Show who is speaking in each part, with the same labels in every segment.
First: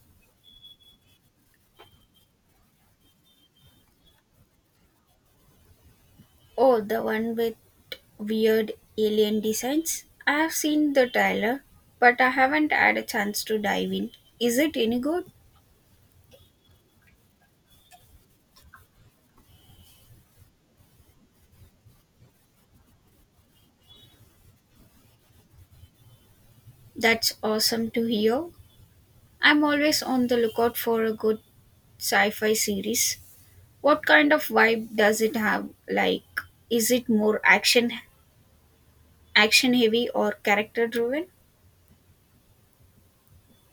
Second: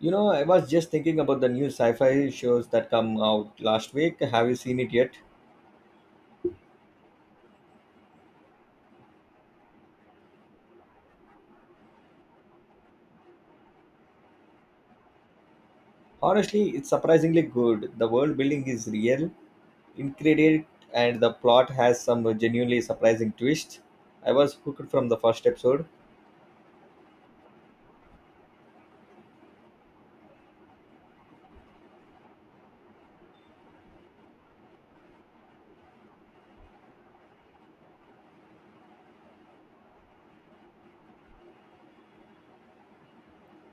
Speaker 1: You know, I was just thinking about the new sci-fi shows that come out last week. Have you seen it yet?
Speaker 2: Oh, the one with weird alien designs? I have seen the trailer, but I haven't had a chance to dive in. Is it any good?
Speaker 1: Honestly, it's surprisingly good. The world building is real, incredible, and the plot has some genuinely surprising twists. I was hooked from the first episode.
Speaker 2: That's awesome to hear. I'm always on the lookout for a good sci fi series. What kind of vibe does it have? Like, is it more action heavy or character driven?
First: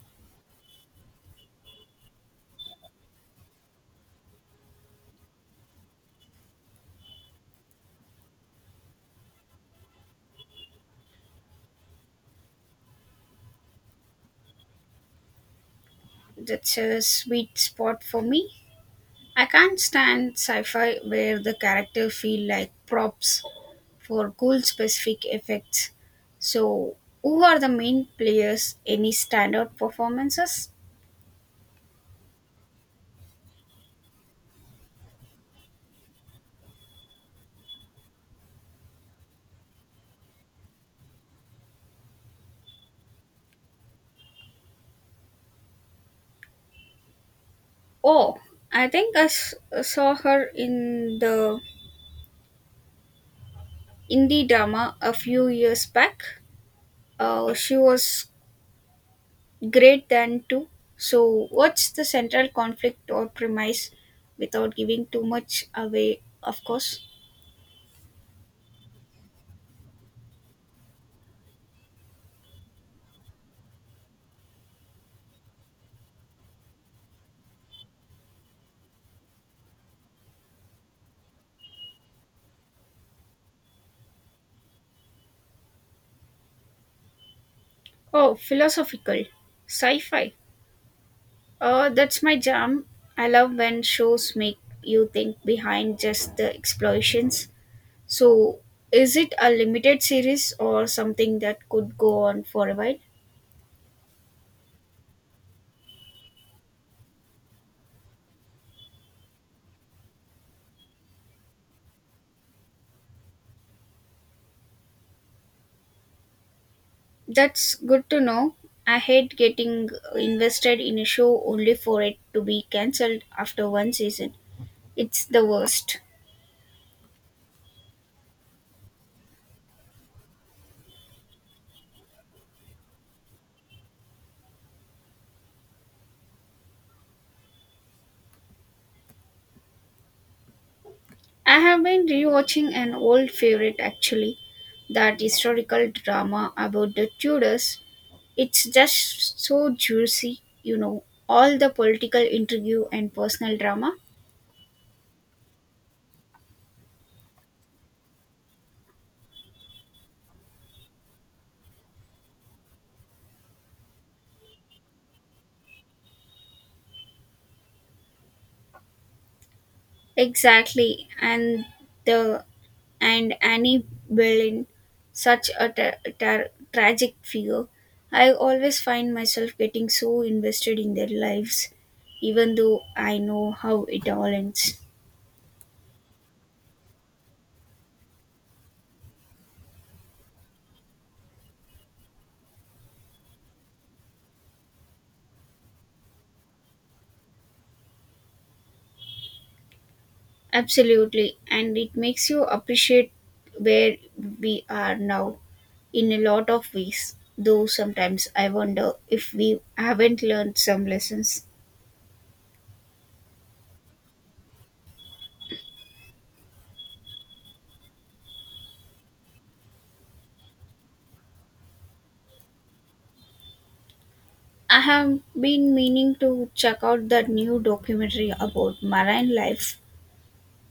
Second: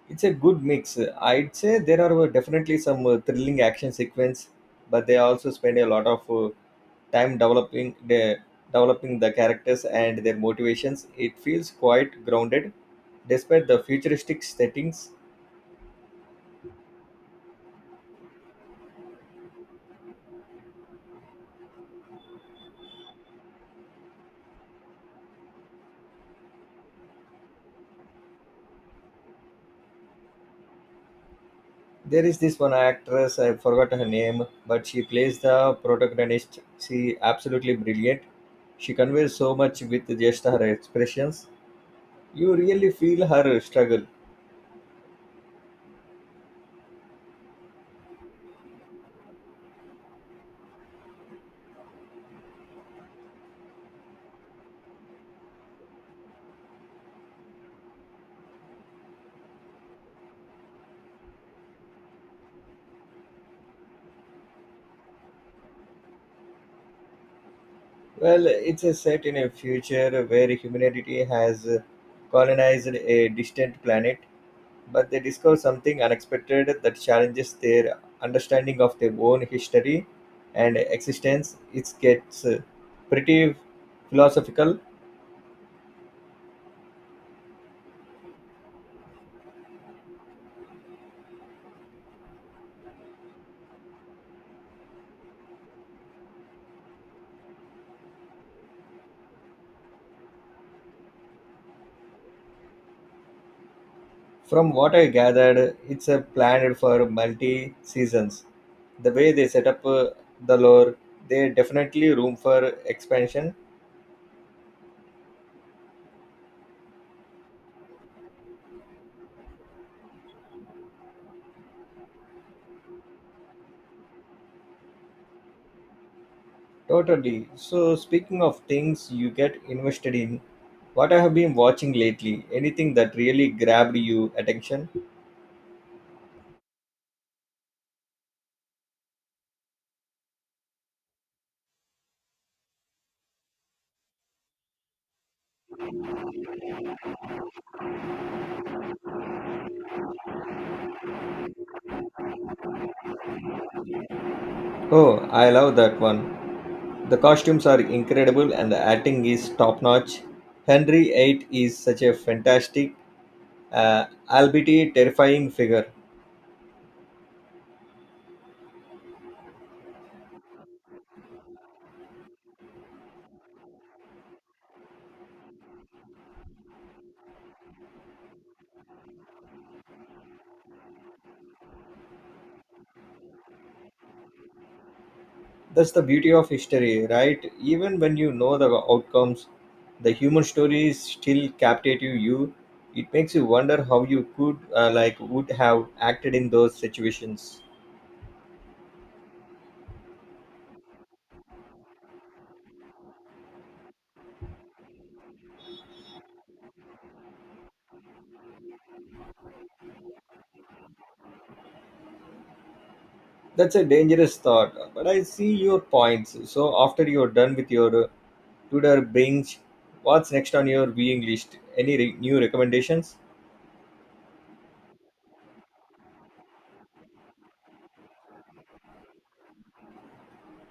Speaker 1: It's a good mix. I'd say there are definitely some thrilling action sequence, but they also spend a lot of time developing the characters and their motivations. It feels quite grounded despite the futuristic settings.
Speaker 2: That's a sweet spot for me. I can't stand sci-fi where the characters feel like props for cool specific effects. So, who are the main players? Any standout performances?
Speaker 1: There is this one actress, I forgot her name, but she plays the protagonist. She absolutely brilliant. She conveys so much with just her expressions. You really feel her struggle.
Speaker 2: Oh, I think I saw her in the indie drama a few years back. She was great then too. So, what's the central conflict or premise without giving too much away, of course?
Speaker 1: Well, it's a set in a future where humanity has colonized a distant planet, but they discover something unexpected that challenges their understanding of their own history and existence. It gets pretty philosophical.
Speaker 2: Oh, philosophical. Sci fi. That's my jam. I love when shows make you think behind just the explosions. So, is it a limited series or something that could go on for a while?
Speaker 1: From what I gathered, it's a planned for multi seasons. The way they set up the lore, they definitely room for expansion.
Speaker 2: That's good to know. I hate getting invested in a show only for it to be cancelled after one season. It's the worst.
Speaker 1: Totally. So speaking of things you get invested in, what I have been watching lately, anything that really grabbed you attention?
Speaker 2: I have been rewatching an old favorite actually, that historical drama about the Tudors. It's just so juicy, you know, all the political intrigue and personal drama.
Speaker 1: Oh, I love that one. The costumes are incredible and the acting is top notch. Henry VIII is such a fantastic, albeit a terrifying figure.
Speaker 2: Exactly, and the and Annie Boleyn, such a tragic figure. I always find myself getting so invested in their lives, even though I know how it all ends.
Speaker 1: That's the beauty of history, right? Even when you know the outcomes, the human stories still captivate you. It makes you wonder how you could, like, would have acted in those situations.
Speaker 2: Absolutely, and it makes you appreciate where we are now in a lot of ways. Though sometimes I wonder if we haven't learned some lessons.
Speaker 1: That's a dangerous thought, but I see your points. So after you're done with your Tudor binge, what's next on your viewing list? Any new recommendations?
Speaker 2: I have been meaning to check out that new documentary about marine life.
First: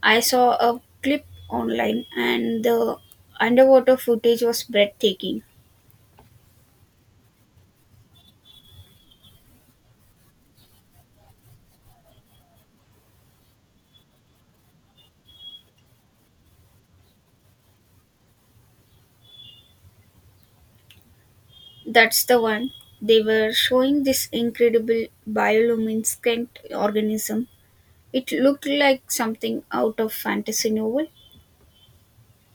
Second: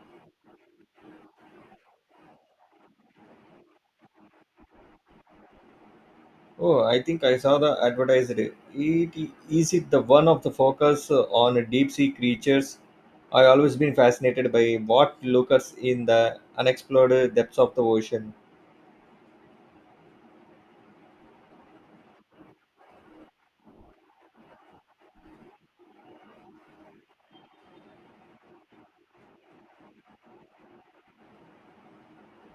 Speaker 2: I saw a clip online and the underwater footage was breathtaking.
Speaker 1: Oh, I think I saw the advertised. It, is it the one of the focus on deep sea creatures? I always been fascinated by what lurks in the unexplored depths of the ocean.
Speaker 2: That's the one. They were showing this incredible bioluminescent organism. It looked like something out of fantasy novel.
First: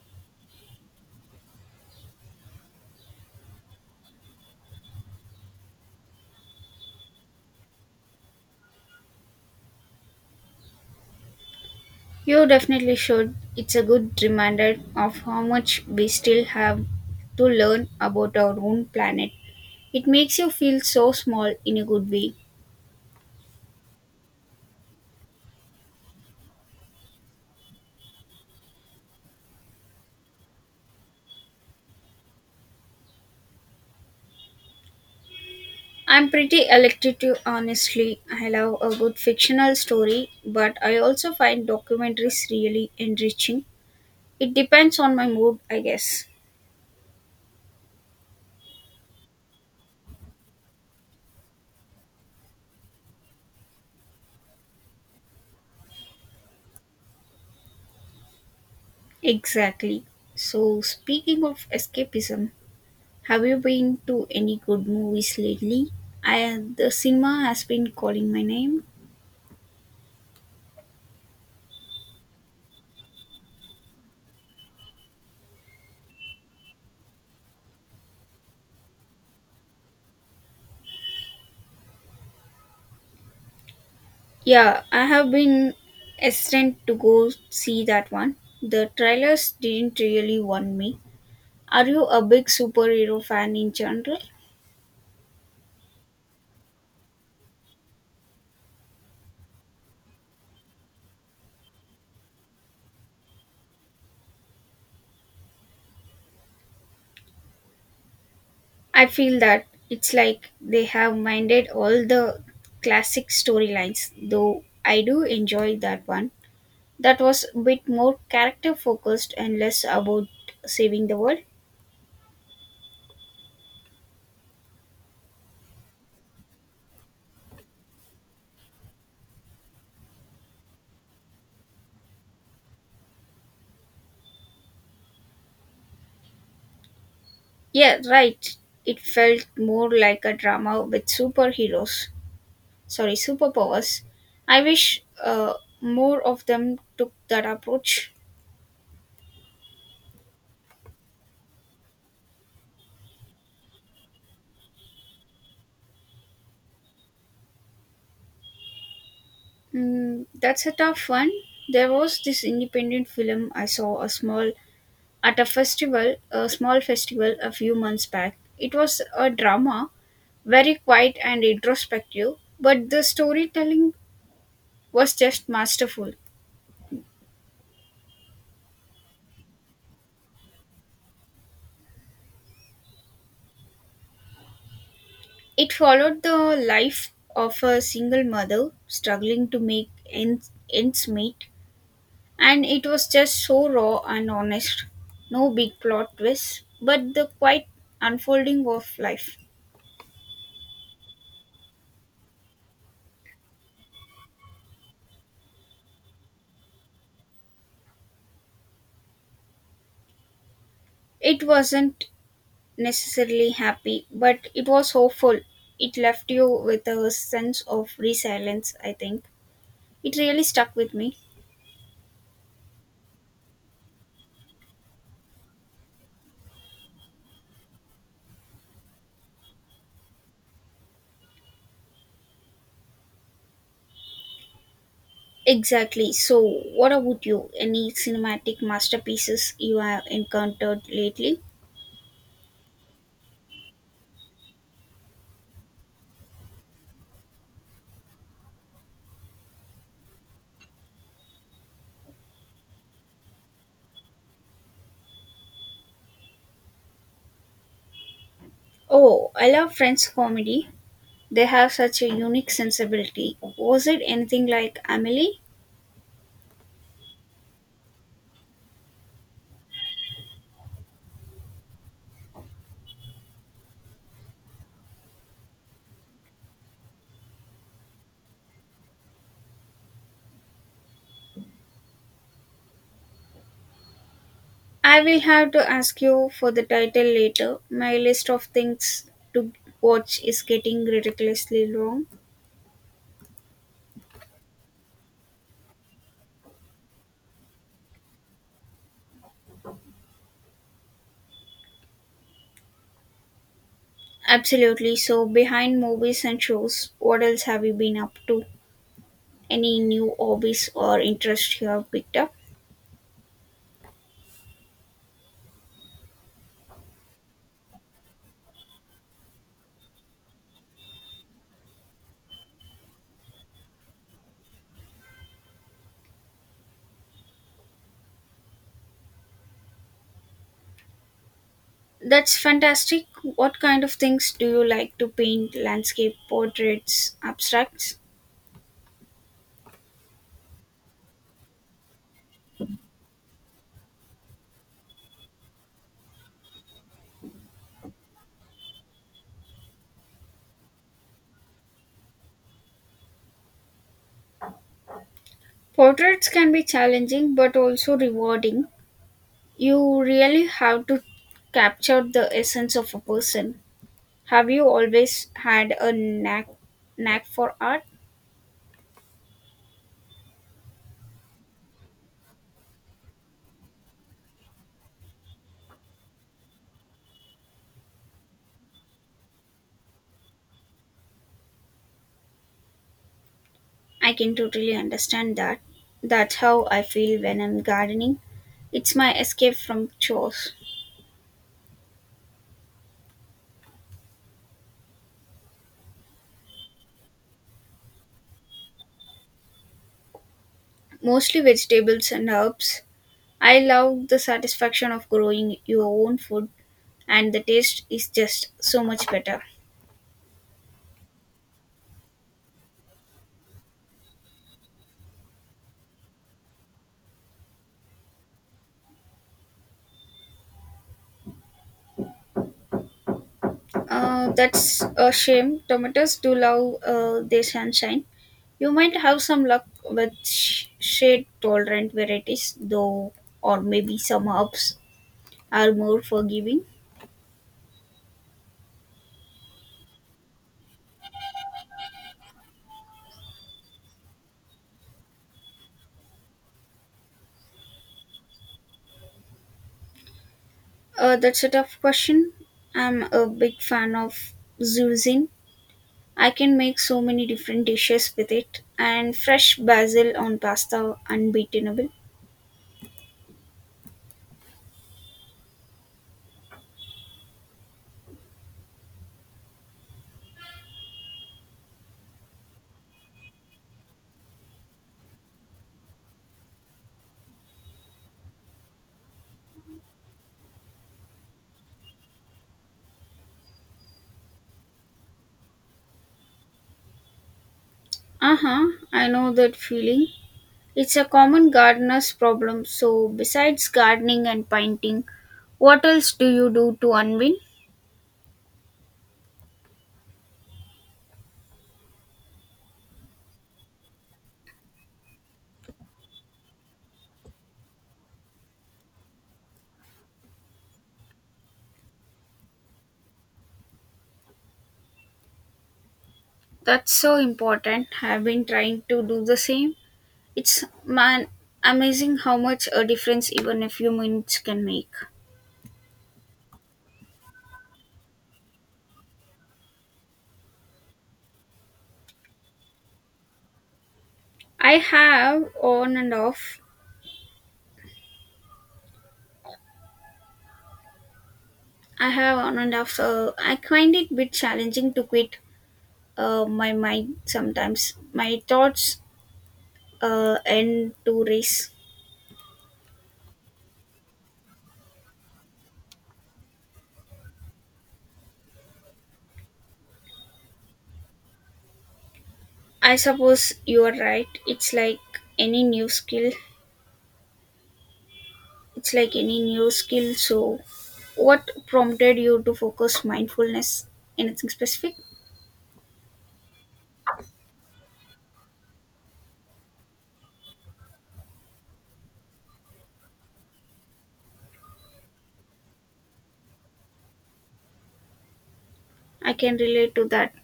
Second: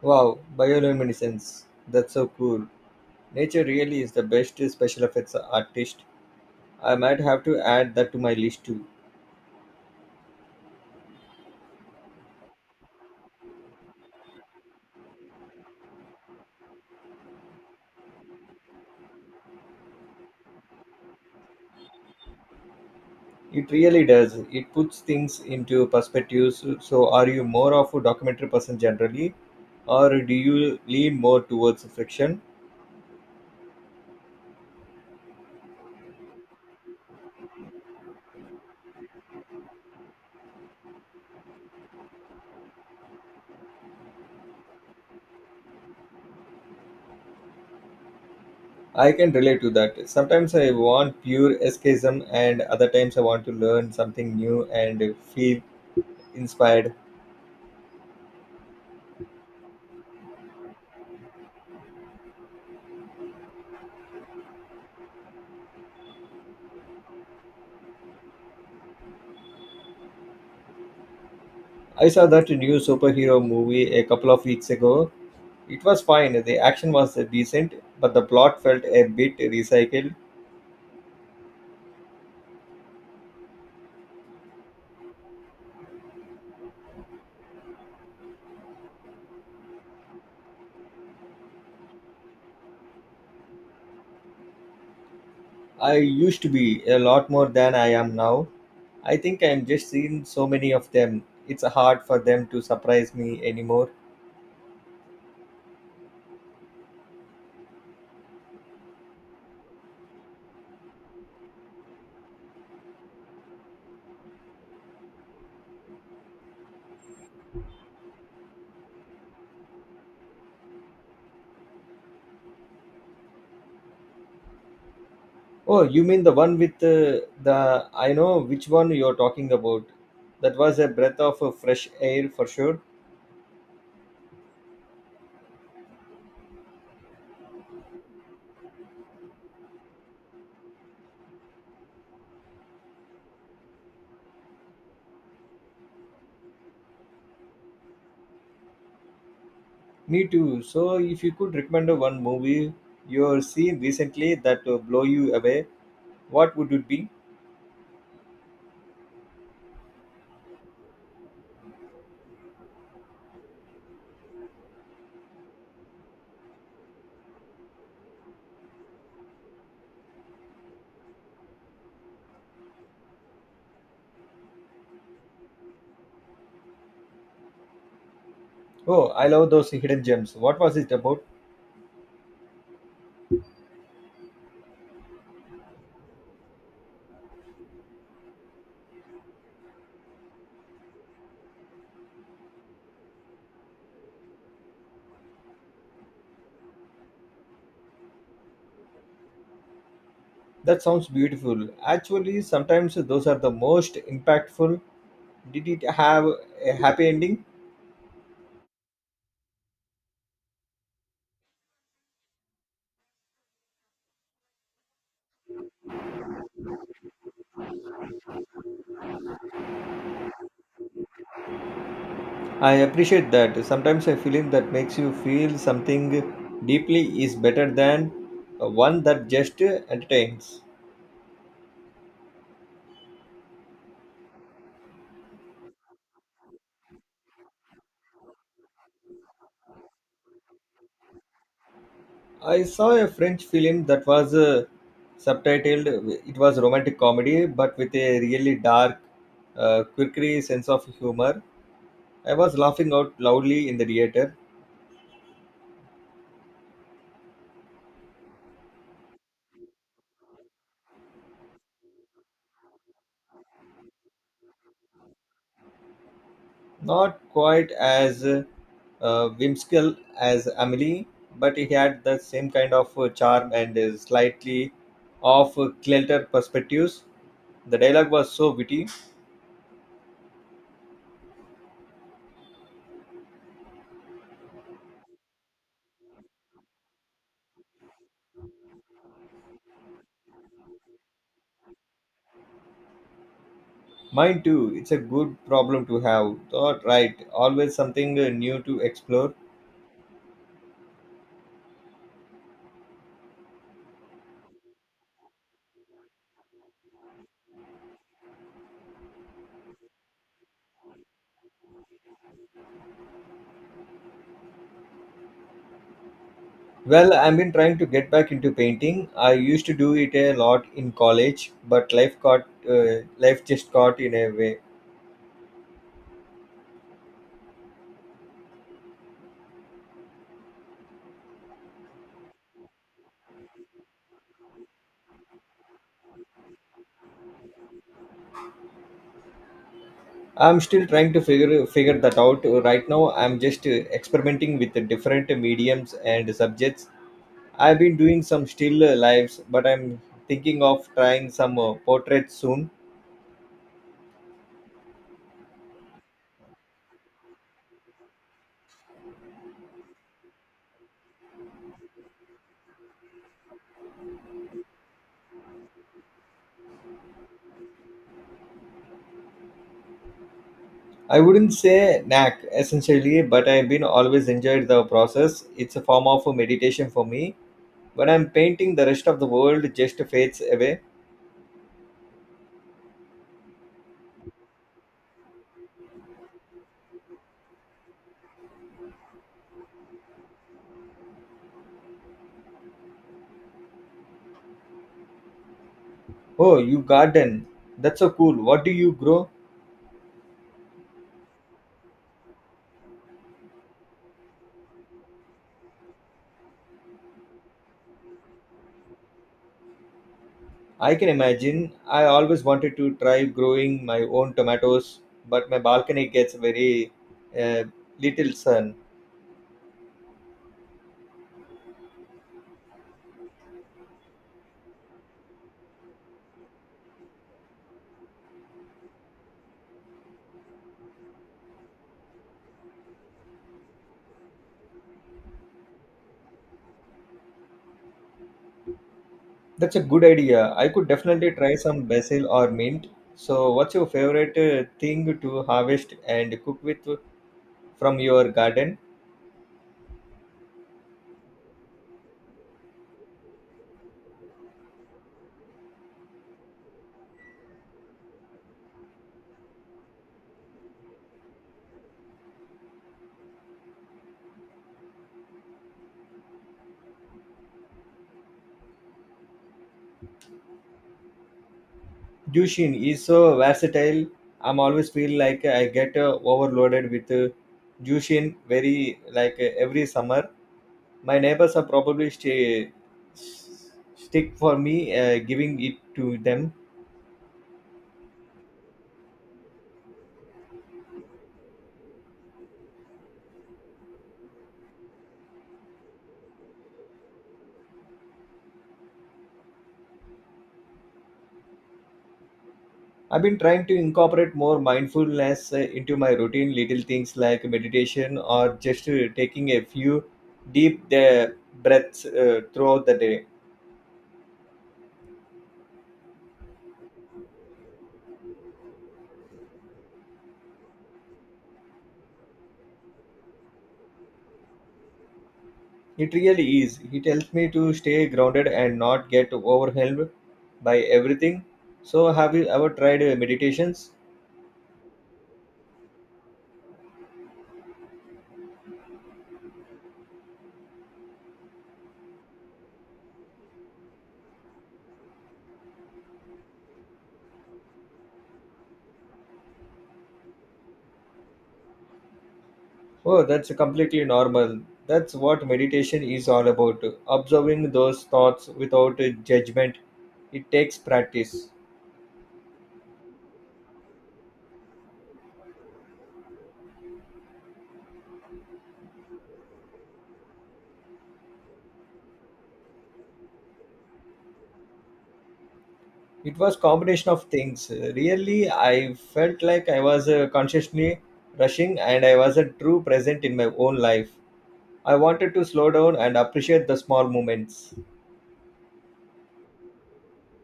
Speaker 1: Wow, bioluminescence. That's so cool. Nature really is the best special effects artist. I might have to add that to my list too.
Speaker 2: You definitely should. It's a good reminder of how much we still have to learn about our own planet. It makes you feel so small in a good way.
Speaker 1: It really does. It puts things into perspectives. So, are you more of a documentary person generally, or do you lean more towards fiction?
Speaker 2: I'm pretty elective, honestly. I love a good fictional story, but I also find documentaries really enriching. It depends on my mood, I guess.
Speaker 1: I can relate to that. Sometimes I want pure escapism, and other times I want to learn something new and feel inspired.
Speaker 2: Exactly. So, speaking of escapism, have you been to any good movies lately? I the cinema has been calling my name.
Speaker 1: I saw that new superhero movie a couple of weeks ago. It was fine, the action was decent, but the plot felt a bit recycled.
Speaker 2: Yeah, I have been hesitant to go see that one. The trailers didn't really want me. Are you a big superhero fan in general?
Speaker 1: I used to be a lot more than I am now. I think I'm just seeing so many of them. It's hard for them to surprise me anymore.
Speaker 2: I feel that it's like they have minded all the classic storylines, though I do enjoy that one. That was a bit more character focused and less about saving the world.
Speaker 1: Oh, you mean the one with the. I know which one you're talking about. That was a breath of fresh air for sure.
Speaker 2: Yeah, right. It felt more like a drama with superheroes. Sorry, superpowers. I wish more of them took that approach.
Speaker 1: Me too. So, if you could recommend one movie you've seen recently that blow you away, what would it be?
Speaker 2: Mm, that's a tough one. There was this independent film I saw a small at a festival, a small festival a few months back. It was a drama, very quiet and introspective, but the storytelling was just masterful.
Speaker 1: Oh, I love those hidden gems. What was it about?
Speaker 2: It followed the life of a single mother struggling to make ends meet, and it was just so raw and honest. No big plot twists, but the quiet unfolding of life.
Speaker 1: That sounds beautiful. Actually, sometimes those are the most impactful. Did it have a happy ending?
Speaker 2: It wasn't necessarily happy, but it was hopeful. It left you with a sense of resilience, I think. It really stuck with me.
Speaker 1: I appreciate that. Sometimes a feeling that makes you feel something deeply is better than one that just entertains.
Speaker 2: Exactly. So, what about you? Any cinematic masterpieces you have encountered lately?
Speaker 1: I saw a French film that was subtitled. It was romantic comedy, but with a really dark, quirky sense of humor. I was laughing out loudly in the theater.
Speaker 2: Oh, I love French comedy. They have such a unique sensibility. Was it anything like Amelie?
Speaker 1: Not quite as whimsical as Amelie, but he had the same kind of charm and slightly off kilter perspectives. The dialogue was so witty.
Speaker 2: I will have to ask you for the title later. My list of things to watch is getting ridiculously long.
Speaker 1: Mine too, it's a good problem to have. Thought right, always something new to explore.
Speaker 2: Absolutely. So, behind movies and shows, what else have you been up to? Any new hobbies or interests you have picked up?
Speaker 1: Well, I've been trying to get back into painting. I used to do it a lot in college, but life just got in a way.
Speaker 2: That's fantastic. What kind of things do you like to paint? Landscape, portraits, abstracts?
Speaker 1: I'm still trying to figure that out. Right now, I'm just experimenting with the different mediums and subjects. I've been doing some still lives, but I'm thinking of trying some portraits soon.
Speaker 2: Portraits can be challenging but also rewarding. You really have to capture the essence of a person. Have you always had a knack for art?
Speaker 1: I wouldn't say knack essentially, but I've been always enjoyed the process. It's a form of meditation for me. When I'm painting, the rest of the world just fades away.
Speaker 2: I can totally understand that. That's how I feel when I'm gardening. It's my escape from chores,
Speaker 1: Oh, you garden? That's so cool. What do you grow?
Speaker 2: mostly vegetables and herbs. I love the satisfaction of growing your own food, and the taste is just so much better.
Speaker 1: I can imagine. I always wanted to try growing my own tomatoes, but my balcony gets very uh, little sun.
Speaker 2: That's a shame. Tomatoes do love their sunshine. You might have some luck with shade tolerant varieties, though, or maybe some herbs are more forgiving.
Speaker 1: That's a good idea. I could definitely try some basil or mint. So, what's your favorite thing to harvest and cook with from your garden?
Speaker 2: That's a tough question. I'm a big fan of zucchini. I can make so many different dishes with it, and fresh basil on pasta unbeatable.
Speaker 1: Jushin is so versatile. I'm always feel like I get overloaded with Jushin very like every summer. My neighbors are probably s- stick for me giving it to them.
Speaker 2: Uh huh, I know that feeling. It's a common gardener's problem. So, besides gardening and painting, what else do you do to unwind?
Speaker 1: I've been trying to incorporate more mindfulness into my routine, little things like meditation or just taking a few deep breaths throughout the day.
Speaker 2: That's so important. I've been trying to do the same. It's man amazing how much a difference even a few minutes can make.
Speaker 1: It really is. It helps me to stay grounded and not get overwhelmed by everything. So, have you ever tried meditations?
Speaker 2: I have on and off. I have on and off. So I find it a bit challenging to quit my mind sometimes. My thoughts end to race.
Speaker 1: Oh, that's completely normal. That's what meditation is all about observing those thoughts without judgment. It takes practice.
Speaker 2: I suppose you are right. Any new skill. It's like any new skill. So, what prompted you to focus mindfulness? Anything specific?
Speaker 1: It was combination of things. Really, I felt like I was consciously rushing and I was not true present in my own life. I wanted to slow down and appreciate the small moments.
Speaker 2: I can relate to that.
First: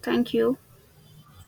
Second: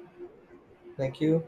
Speaker 2: Thank you.
Speaker 1: Thank you.